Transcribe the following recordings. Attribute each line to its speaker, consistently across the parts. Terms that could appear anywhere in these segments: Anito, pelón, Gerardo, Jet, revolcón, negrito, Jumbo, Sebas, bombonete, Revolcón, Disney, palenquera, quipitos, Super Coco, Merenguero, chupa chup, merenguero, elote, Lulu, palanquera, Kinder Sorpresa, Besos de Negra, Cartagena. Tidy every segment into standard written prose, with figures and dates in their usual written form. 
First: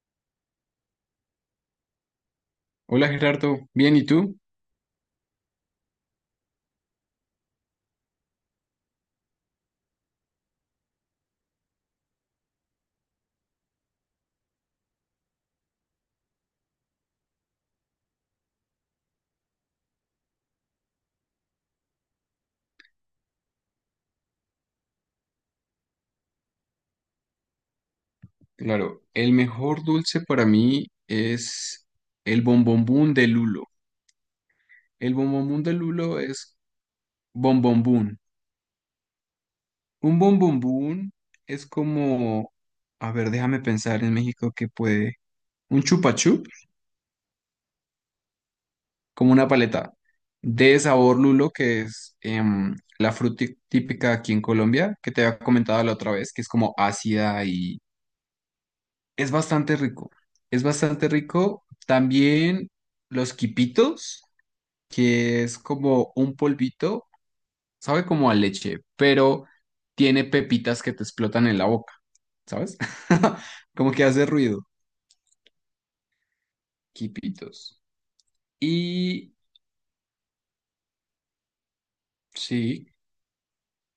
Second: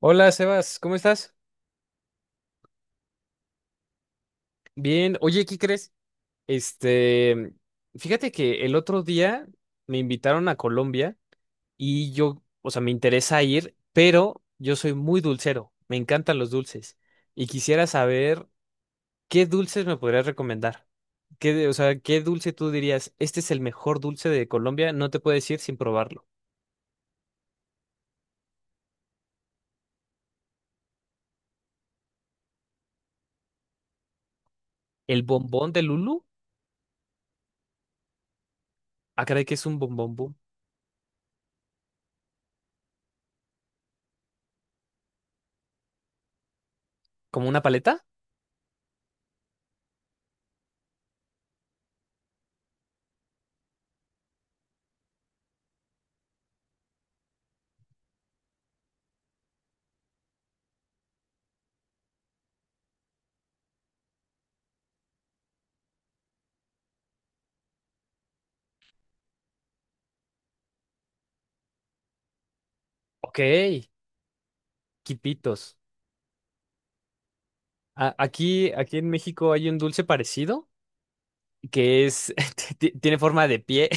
Speaker 1: Hola, Sebas, ¿cómo estás?
Speaker 2: Hola Gerardo, bien, ¿y tú?
Speaker 1: Bien. Oye, ¿qué crees? Este, Fíjate que el otro día me invitaron a Colombia y yo, o sea, me interesa ir, pero yo soy muy dulcero, me encantan los dulces y quisiera saber qué dulces me podrías recomendar. Qué, o sea, qué dulce tú dirías, este es el mejor dulce de Colombia, no te puedes ir sin probarlo.
Speaker 2: Claro, el mejor dulce para mí es el bombombón de lulo. El
Speaker 1: ¿El
Speaker 2: bombombón
Speaker 1: bombón
Speaker 2: de
Speaker 1: de
Speaker 2: lulo
Speaker 1: Lulu?
Speaker 2: es bombombón.
Speaker 1: Ah, caray, que es un bombón,
Speaker 2: Un
Speaker 1: boom.
Speaker 2: bombombón es como, a ver, déjame pensar en México que puede, un chupa chup,
Speaker 1: ¿Como una paleta?
Speaker 2: como una paleta de sabor lulo que es la fruta típica aquí en Colombia, que te había comentado la otra vez, que es como ácida. Es bastante rico, es bastante rico. También los quipitos, que es como un polvito, sabe como a leche, pero tiene pepitas que te explotan en la boca, ¿sabes?
Speaker 1: Ok,
Speaker 2: Como que hace ruido,
Speaker 1: quipitos.
Speaker 2: quipitos.
Speaker 1: Aquí en
Speaker 2: Y
Speaker 1: México hay un dulce parecido que es,
Speaker 2: sí,
Speaker 1: tiene forma de pie.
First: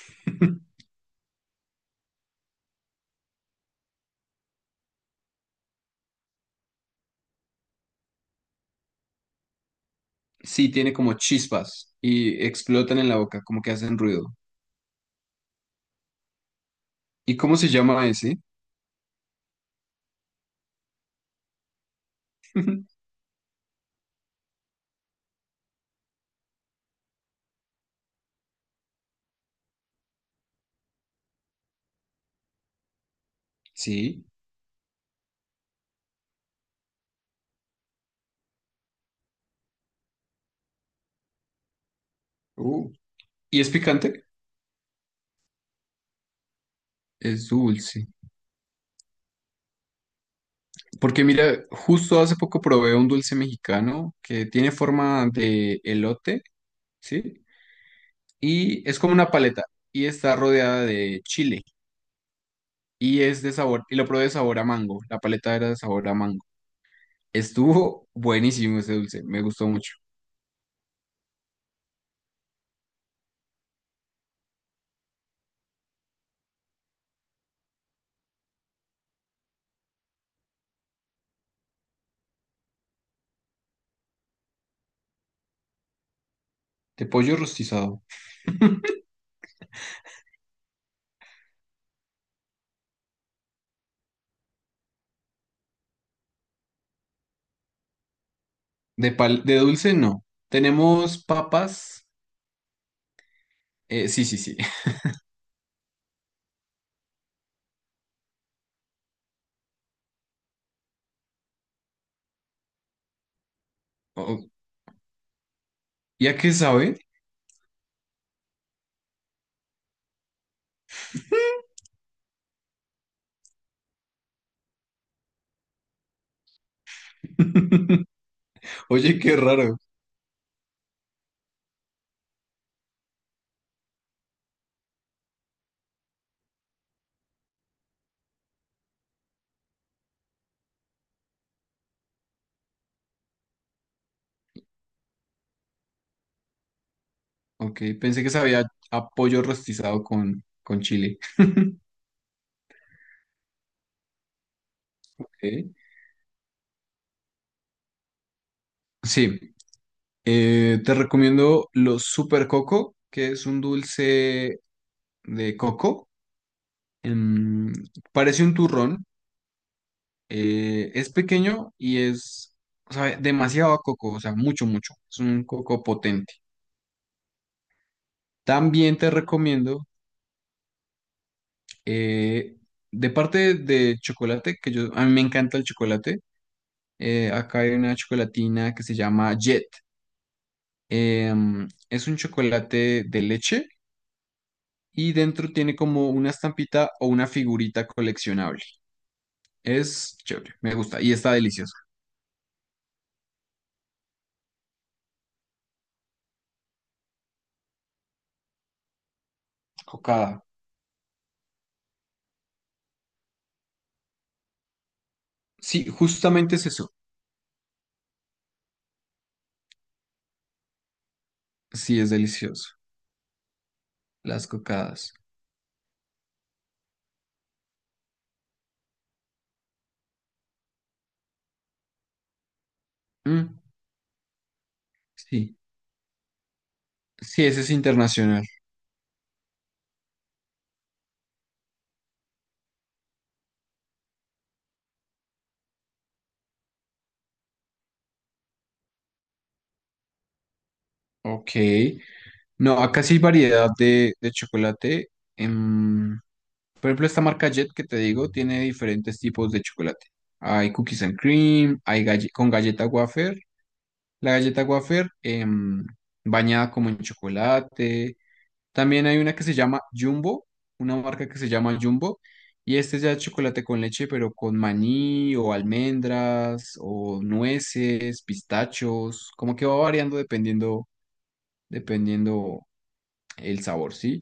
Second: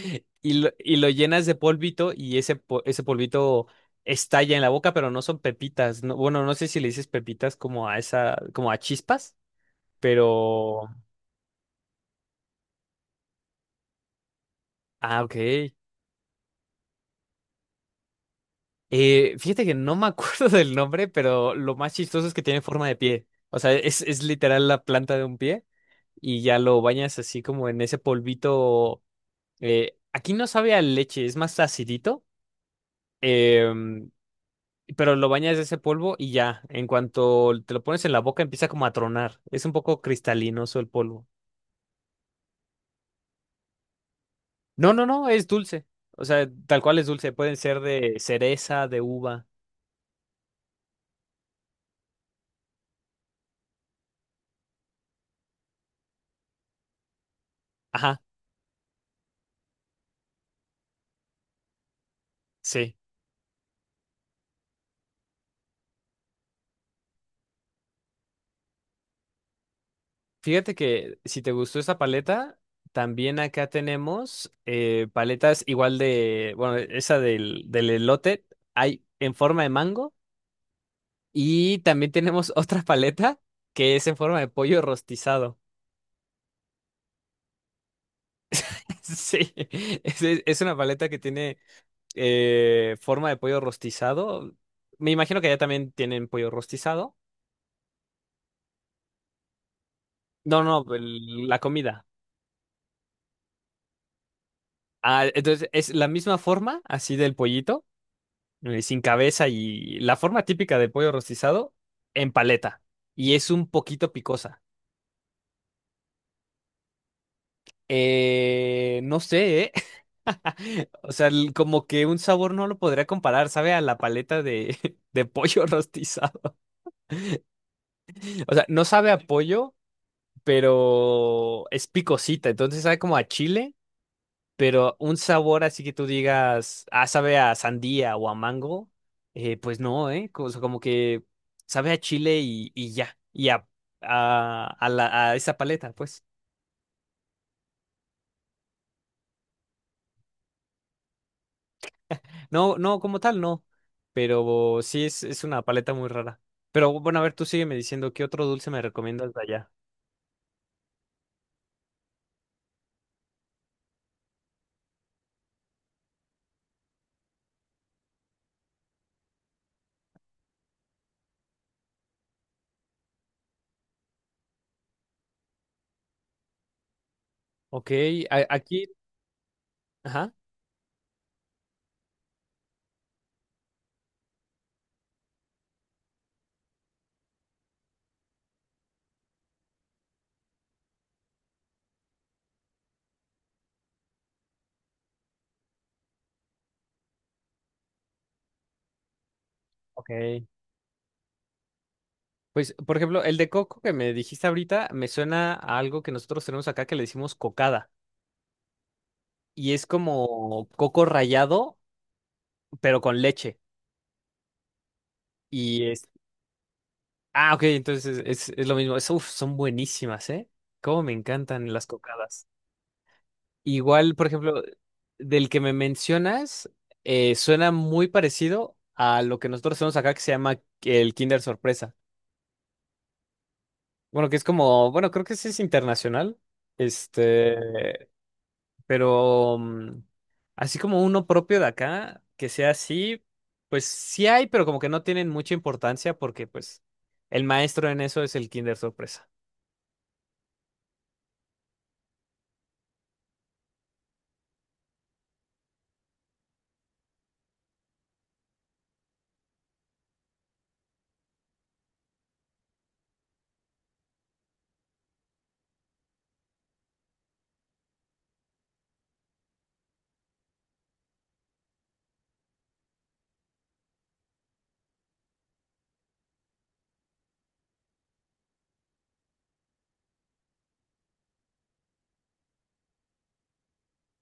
Speaker 1: Y lo, y lo llenas de polvito y ese polvito estalla en la boca, pero no son pepitas. No, bueno, no sé si le dices pepitas como a esa, como a chispas,
Speaker 2: sí,
Speaker 1: pero.
Speaker 2: tiene como chispas y explotan en la boca, como que hacen ruido.
Speaker 1: Ah, ok.
Speaker 2: ¿Y cómo se llama ese?
Speaker 1: Fíjate que no me acuerdo del nombre, pero lo más chistoso es que tiene forma de pie. O sea, es literal la planta de un pie y ya lo bañas así como en ese polvito. Aquí no sabe a leche, es más acidito, em,
Speaker 2: Sí.
Speaker 1: pero lo bañas de ese polvo y ya, en cuanto te lo pones en la boca empieza como a tronar, es un poco cristalinoso el polvo.
Speaker 2: Uh. ¿Y es picante?
Speaker 1: No, no, no, es dulce, o sea, tal cual es dulce,
Speaker 2: Es
Speaker 1: pueden ser
Speaker 2: dulce.
Speaker 1: de cereza, de uva,
Speaker 2: Porque mira, justo hace poco probé un dulce mexicano que tiene forma de elote, ¿sí?
Speaker 1: ajá,
Speaker 2: Y es como una paleta y está rodeada de chile
Speaker 1: sí.
Speaker 2: y es de sabor, y lo probé de sabor a mango, la paleta era de sabor a mango. Estuvo buenísimo ese dulce, me gustó mucho.
Speaker 1: Fíjate que si te gustó esta paleta, también acá tenemos paletas igual de, bueno, esa del elote, hay en forma de mango. Y también tenemos otra paleta que es en forma de pollo rostizado.
Speaker 2: De pollo rostizado.
Speaker 1: Sí, es una paleta que tiene forma de pollo rostizado. Me imagino que allá también tienen pollo rostizado.
Speaker 2: De, de dulce no.
Speaker 1: No, no,
Speaker 2: Tenemos
Speaker 1: la comida.
Speaker 2: papas, sí, sí, sí.
Speaker 1: Ah, entonces es la misma forma, así del pollito, sin cabeza y la forma típica del pollo rostizado en paleta. Y es un poquito
Speaker 2: Oh,
Speaker 1: picosa.
Speaker 2: ¿y a qué sabe?
Speaker 1: No sé, ¿eh? O sea, como que un sabor no lo podría comparar, sabe a la paleta de, de pollo rostizado. O sea, no sabe a
Speaker 2: Oye, qué
Speaker 1: pollo,
Speaker 2: raro.
Speaker 1: pero es picosita, entonces sabe como a chile, pero un sabor así que tú digas, ah, sabe a sandía o a mango, pues no, ¿eh? O sea, como que sabe a chile y ya, y a esa paleta, pues.
Speaker 2: Ok, pensé que sabía a pollo rostizado con chile.
Speaker 1: No, no, como tal, no. Pero sí es una
Speaker 2: Ok.
Speaker 1: paleta muy rara. Pero bueno, a ver, tú sígueme diciendo qué otro dulce me recomiendas
Speaker 2: Sí,
Speaker 1: de allá.
Speaker 2: te recomiendo los Super Coco, que es un dulce de coco. Em, parece un turrón, es pequeño y es, sabe demasiado a coco, o sea, mucho, mucho. Es un coco potente.
Speaker 1: Ok, aquí.
Speaker 2: También te recomiendo,
Speaker 1: Ajá.
Speaker 2: eh, de parte de chocolate, que a mí me encanta el chocolate. Eh, acá hay una chocolatina que se llama Jet. Es un chocolate de leche y dentro tiene como una estampita o una figurita coleccionable. Es
Speaker 1: Ok.
Speaker 2: chévere, me gusta y está delicioso.
Speaker 1: Pues, por ejemplo, el de coco que me dijiste ahorita me suena a algo que nosotros tenemos acá que le decimos cocada. Y es
Speaker 2: Cocada.
Speaker 1: como coco rallado, pero con leche. Y
Speaker 2: Sí,
Speaker 1: es.
Speaker 2: justamente es eso.
Speaker 1: Ah, ok, entonces es lo mismo. Uf, son buenísimas, ¿eh? Cómo me encantan las
Speaker 2: Sí, es
Speaker 1: cocadas.
Speaker 2: delicioso.
Speaker 1: Igual, por
Speaker 2: Las
Speaker 1: ejemplo,
Speaker 2: cocadas.
Speaker 1: del que me mencionas, suena muy parecido a lo que nosotros hacemos acá que se llama el Kinder Sorpresa.
Speaker 2: Mm,
Speaker 1: Bueno, que es como, bueno, creo que sí
Speaker 2: sí,
Speaker 1: es internacional,
Speaker 2: sí, ese es
Speaker 1: este,
Speaker 2: internacional.
Speaker 1: pero así como uno propio de acá, que sea así, pues sí hay, pero como que no tienen mucha importancia porque pues el maestro en eso es el Kinder Sorpresa.
Speaker 2: Ok. No, acá sí hay variedad de chocolate. Em, por ejemplo, esta marca Jet que te digo tiene diferentes tipos de chocolate. Hay cookies and cream, hay con galleta wafer. La galleta wafer bañada como en chocolate. También hay una que se llama Jumbo, una marca que se llama Jumbo, y este ya es chocolate con leche, pero con maní o almendras o nueces, pistachos, como que va variando dependiendo, dependiendo el sabor, ¿sí?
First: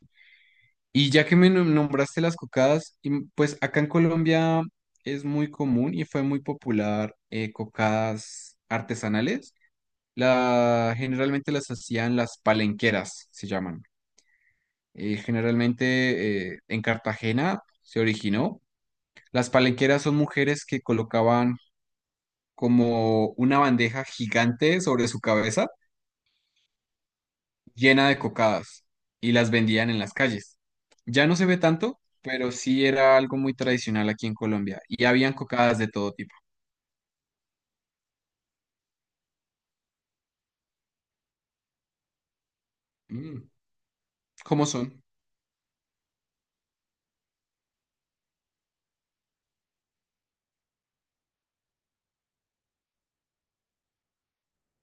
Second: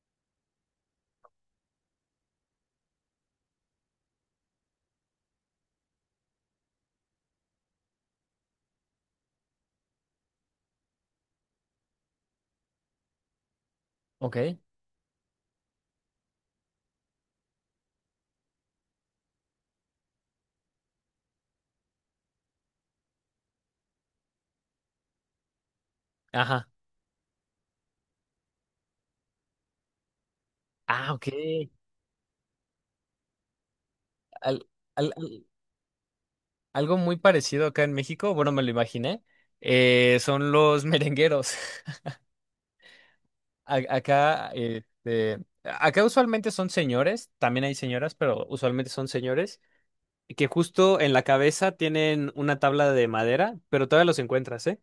Speaker 2: Y ya que me nombraste las cocadas, y pues acá en Colombia es muy común y fue muy popular, cocadas artesanales. Generalmente las hacían las palenqueras, se llaman.
Speaker 1: Ok.
Speaker 2: Generalmente en Cartagena se originó. Las palenqueras son mujeres que colocaban como una bandeja gigante sobre su cabeza
Speaker 1: Ajá.
Speaker 2: llena de cocadas y las vendían en las calles.
Speaker 1: Ah,
Speaker 2: Ya
Speaker 1: ok.
Speaker 2: no se ve tanto, pero sí era algo muy tradicional aquí en
Speaker 1: Al-
Speaker 2: Colombia y
Speaker 1: al-
Speaker 2: habían
Speaker 1: al-
Speaker 2: cocadas de todo tipo.
Speaker 1: Algo muy parecido acá en México, bueno, me lo imaginé, son los merengueros.
Speaker 2: Mm,
Speaker 1: A- Acá,
Speaker 2: ¿cómo
Speaker 1: eh,
Speaker 2: son?
Speaker 1: eh, acá usualmente son señores, también hay señoras, pero usualmente son señores, que justo en la cabeza tienen una tabla de madera, pero todavía los encuentras, ¿eh?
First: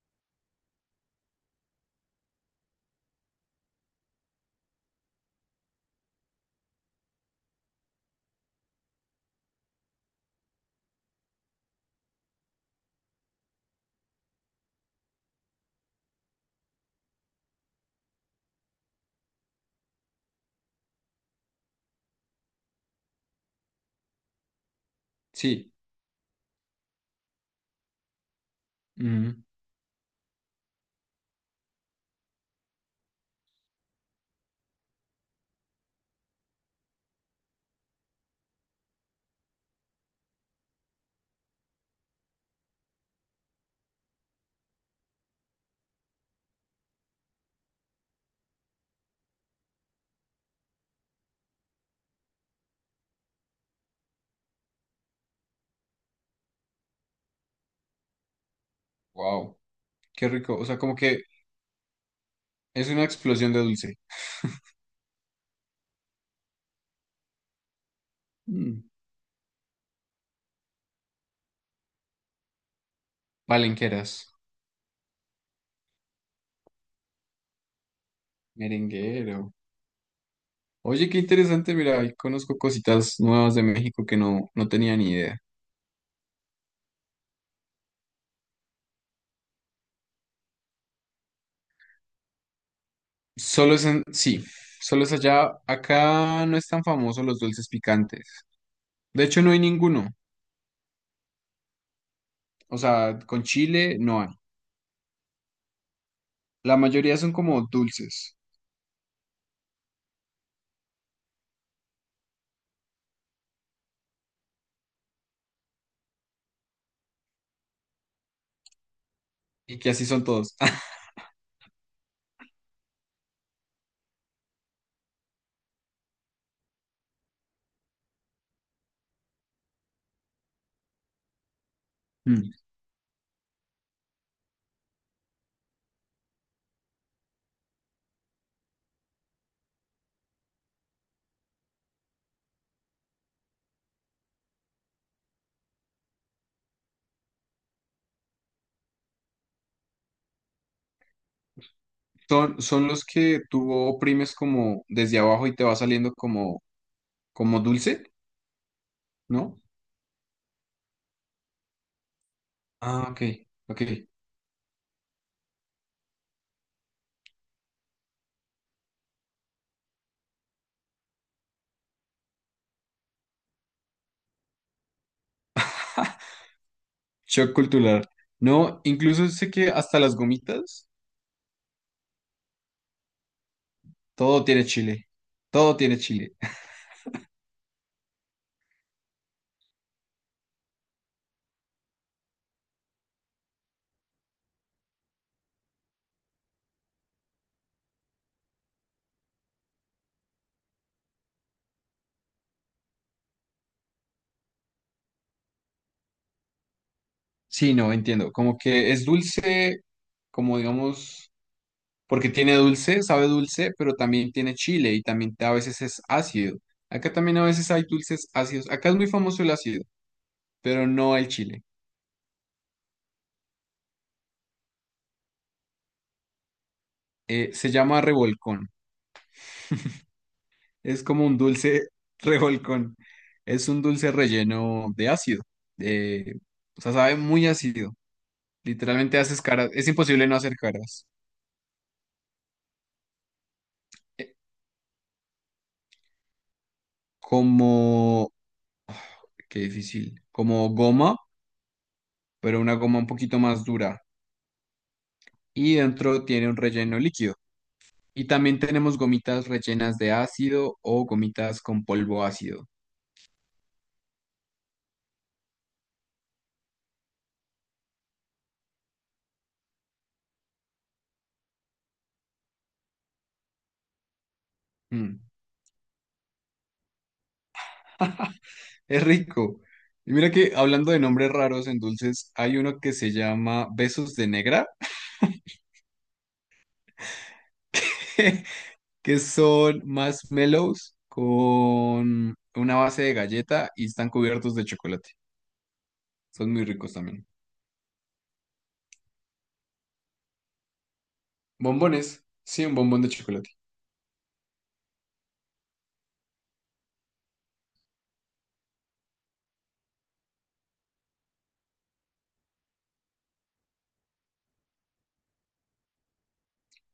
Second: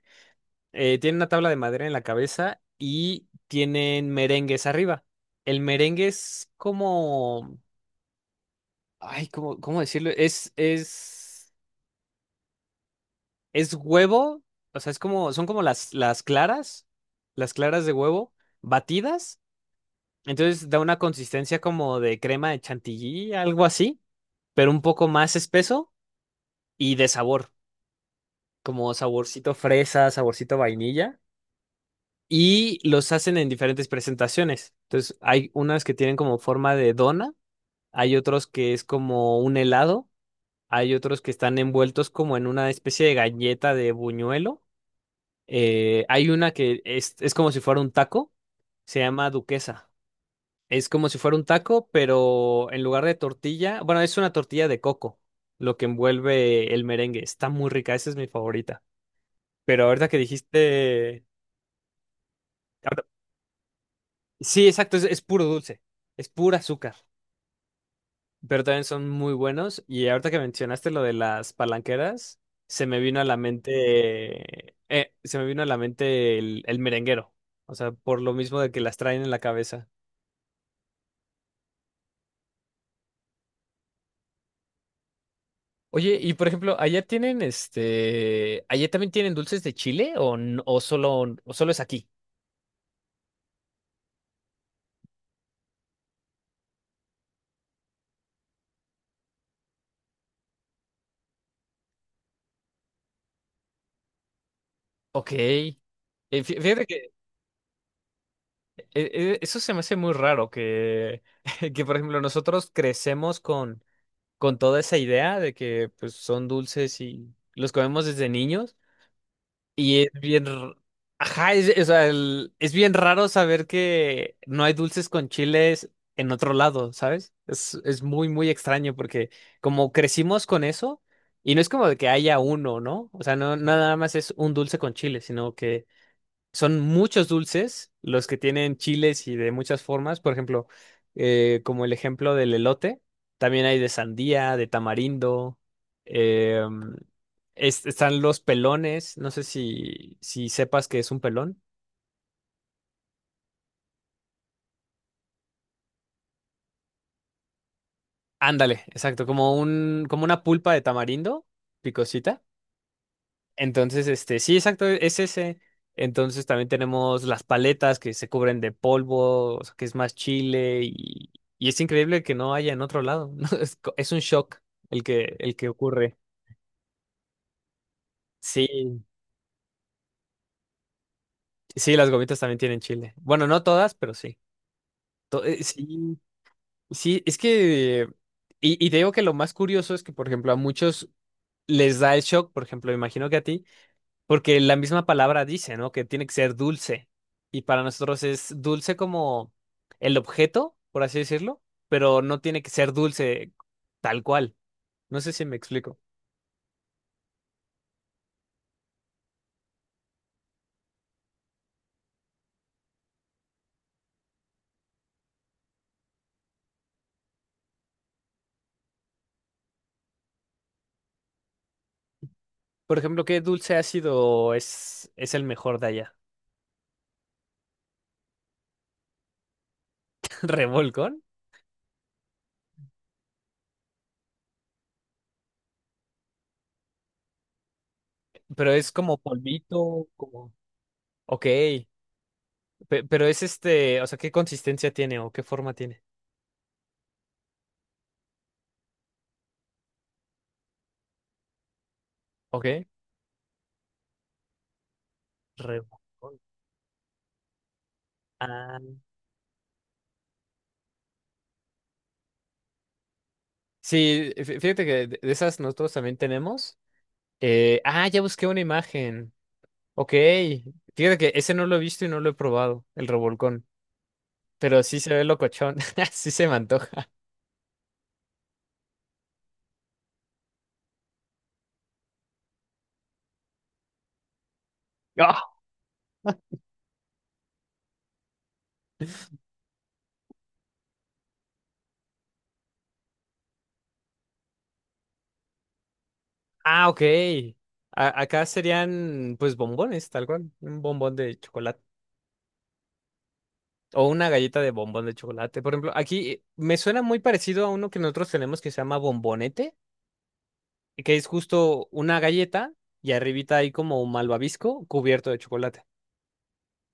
Speaker 1: Tienen una tabla de madera en la cabeza y tienen merengues arriba. El merengue es como, ay, ¿cómo decirlo? Es huevo, o sea, es como, son como las claras de huevo batidas. Entonces da una consistencia como de crema de chantilly, algo así, pero un poco más
Speaker 2: Sí.
Speaker 1: espeso y de sabor, como saborcito fresa, saborcito vainilla. Y los hacen en diferentes presentaciones. Entonces hay unas que tienen como forma de dona, hay otros que es como un helado, hay otros que están envueltos como en una especie de galleta de buñuelo. Hay una que es como si fuera un taco, se llama duquesa. Es como si fuera un taco, pero en lugar de tortilla, bueno, es una tortilla de coco, lo que envuelve el merengue. Está muy rica, esa es mi favorita.
Speaker 2: Wow,
Speaker 1: Pero ahorita que
Speaker 2: qué rico. O sea, como que
Speaker 1: dijiste…
Speaker 2: es una
Speaker 1: ahorita-
Speaker 2: explosión de dulce.
Speaker 1: Sí, exacto, es puro dulce, es pura azúcar, pero también
Speaker 2: Mm.
Speaker 1: son muy buenos. Y ahorita que mencionaste lo de las palanqueras,
Speaker 2: Palenqueras.
Speaker 1: se me vino a la mente el merenguero, o sea, por lo mismo de que las traen en la
Speaker 2: Merenguero.
Speaker 1: cabeza.
Speaker 2: Oye, qué interesante, mira, ahí conozco cositas nuevas de México que no, no tenía ni idea.
Speaker 1: Oye, y por ejemplo, allá tienen allá también tienen dulces de chile o, o solo es aquí.
Speaker 2: Solo es en, sí, solo es allá, acá no es tan famoso los dulces picantes. De hecho, no hay ninguno. O sea, con chile no hay.
Speaker 1: Ok.
Speaker 2: La
Speaker 1: Fíjate que
Speaker 2: mayoría son como dulces
Speaker 1: eh, eso se me hace muy raro que, que por ejemplo nosotros crecemos con, toda esa idea de que pues son dulces y los comemos desde niños.
Speaker 2: y que
Speaker 1: Y
Speaker 2: así
Speaker 1: es
Speaker 2: son
Speaker 1: bien,
Speaker 2: todos.
Speaker 1: ajá, es, o sea, es bien raro saber que no hay dulces con chiles en otro lado, ¿sabes? Es muy, muy extraño porque como crecimos con eso, y no es como de que haya
Speaker 2: Mm.
Speaker 1: uno, ¿no? O sea, no nada más es un dulce con chile, sino que son muchos dulces los que tienen chiles y de muchas formas. Por ejemplo, como el ejemplo del elote, también hay de sandía, de tamarindo. eh, Están los pelones. No sé si sepas que es un pelón.
Speaker 2: Son, son los que tú oprimes como desde abajo y te va saliendo como, como dulce,
Speaker 1: Ándale, exacto, como
Speaker 2: ¿no?
Speaker 1: un, como una pulpa de tamarindo, picosita.
Speaker 2: Ah, ok, ok.
Speaker 1: Entonces, sí, exacto, es ese. Entonces también tenemos las paletas que se cubren de polvo, o sea, que es más chile y es increíble que no haya en otro lado. ¿No? Es un shock el que ocurre.
Speaker 2: Shock cultural. No,
Speaker 1: Sí,
Speaker 2: incluso sé que hasta las gomitas.
Speaker 1: sí, las gomitas también tienen chile. Bueno, no todas, pero sí.
Speaker 2: Todo tiene chile, todo tiene
Speaker 1: Sí,
Speaker 2: chile.
Speaker 1: sí, es que… Y te digo que lo más curioso es que, por ejemplo, a muchos les da el shock, por ejemplo, imagino que a ti. Porque la misma palabra dice, ¿no? Que tiene que ser dulce. Y para nosotros es dulce como el objeto, por así decirlo, pero no tiene que ser dulce tal cual. No sé si me explico.
Speaker 2: Sí, no, entiendo. Como que es dulce, como digamos, porque tiene dulce, sabe dulce, pero también tiene chile y también a veces es ácido. Acá también a veces hay dulces ácidos. Acá es muy famoso el ácido, pero no el chile.
Speaker 1: Por ejemplo, ¿qué dulce ácido es el mejor de allá?
Speaker 2: Se llama revolcón. Es
Speaker 1: ¿Revolcón?
Speaker 2: como un dulce revolcón. Es un dulce relleno de ácido. Eh, o sea, sabe muy ácido.
Speaker 1: Pero es como
Speaker 2: Literalmente haces caras. Es
Speaker 1: polvito,
Speaker 2: imposible no
Speaker 1: como…
Speaker 2: hacer caras.
Speaker 1: Ok, pero es o sea,
Speaker 2: Eh,
Speaker 1: ¿qué consistencia tiene o qué forma tiene?
Speaker 2: como, qué difícil. Como goma, pero una
Speaker 1: Ok,
Speaker 2: goma un poquito más dura. Y dentro
Speaker 1: revolcón.
Speaker 2: tiene un relleno líquido. Y también
Speaker 1: Ah,
Speaker 2: tenemos gomitas rellenas de ácido o gomitas con polvo ácido.
Speaker 1: sí, fíjate que de esas nosotros también tenemos. Ah, ya busqué una imagen. Ok. Fíjate que ese no lo he visto y no lo he probado, el revolcón. Pero sí se
Speaker 2: Mm.
Speaker 1: ve locochón. Sí se me antoja.
Speaker 2: Es rico. Y mira que hablando de nombres raros en dulces, hay uno que se llama Besos de Negra,
Speaker 1: ¡Ah!
Speaker 2: que son marshmallows con una base de galleta y están cubiertos de chocolate. Son muy
Speaker 1: Ah,
Speaker 2: ricos
Speaker 1: ok.
Speaker 2: también.
Speaker 1: Acá serían, pues, bombones, tal cual. Un bombón de chocolate.
Speaker 2: Bombones. Sí, un bombón de chocolate.
Speaker 1: O una galleta de bombón de chocolate. Por ejemplo, aquí me suena muy parecido a uno que nosotros tenemos que se llama bombonete, que es justo una galleta y arribita hay como un malvavisco cubierto de chocolate.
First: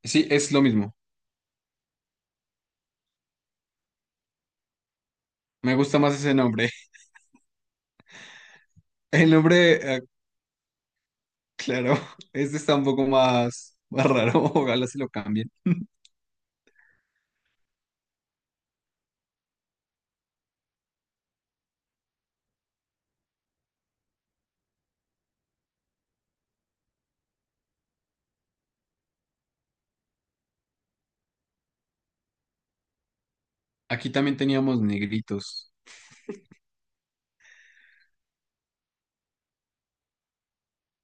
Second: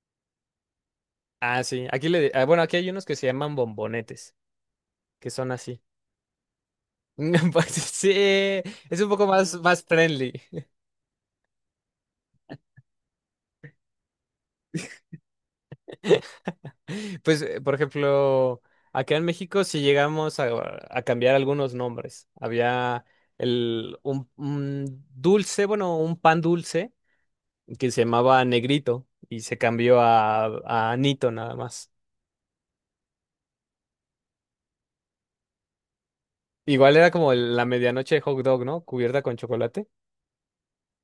Speaker 2: Sí, es lo mismo.
Speaker 1: Ah, sí. Aquí le, ah, bueno, aquí hay unos que se llaman bombonetes, que son
Speaker 2: Me
Speaker 1: así.
Speaker 2: gusta más ese nombre.
Speaker 1: Pues sí, es un poco
Speaker 2: El
Speaker 1: más,
Speaker 2: nombre,
Speaker 1: más friendly.
Speaker 2: claro, este está un poco más, más raro, ojalá se lo cambien.
Speaker 1: Pues, por ejemplo, acá en México sí llegamos a, cambiar algunos nombres. Había un dulce, bueno, un pan dulce que se llamaba Negrito y se cambió a Anito nada más.
Speaker 2: Aquí también teníamos negritos.
Speaker 1: Igual era como la medianoche de hot dog, ¿no? Cubierta con chocolate.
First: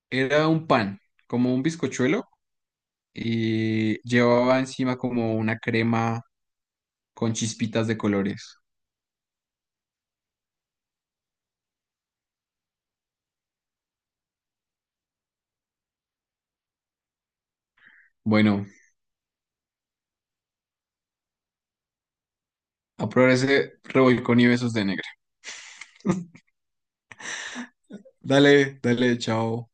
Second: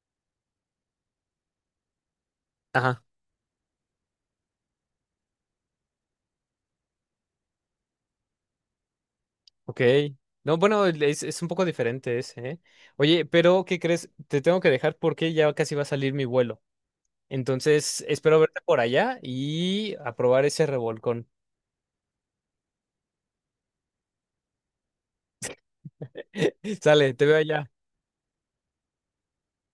Speaker 2: Era un pan, como un bizcochuelo,
Speaker 1: Ajá,
Speaker 2: y llevaba encima como una crema con chispitas de colores.
Speaker 1: ok. No, bueno, es un poco diferente ese, ¿eh? Oye, pero ¿qué crees? Te tengo que dejar porque ya casi va a salir mi vuelo. Entonces, espero verte
Speaker 2: Bueno,
Speaker 1: por allá y aprobar ese revolcón.
Speaker 2: a probar ese revolcón y besos de negra.
Speaker 1: Sale, te veo allá.
Speaker 2: Dale, dale, chao.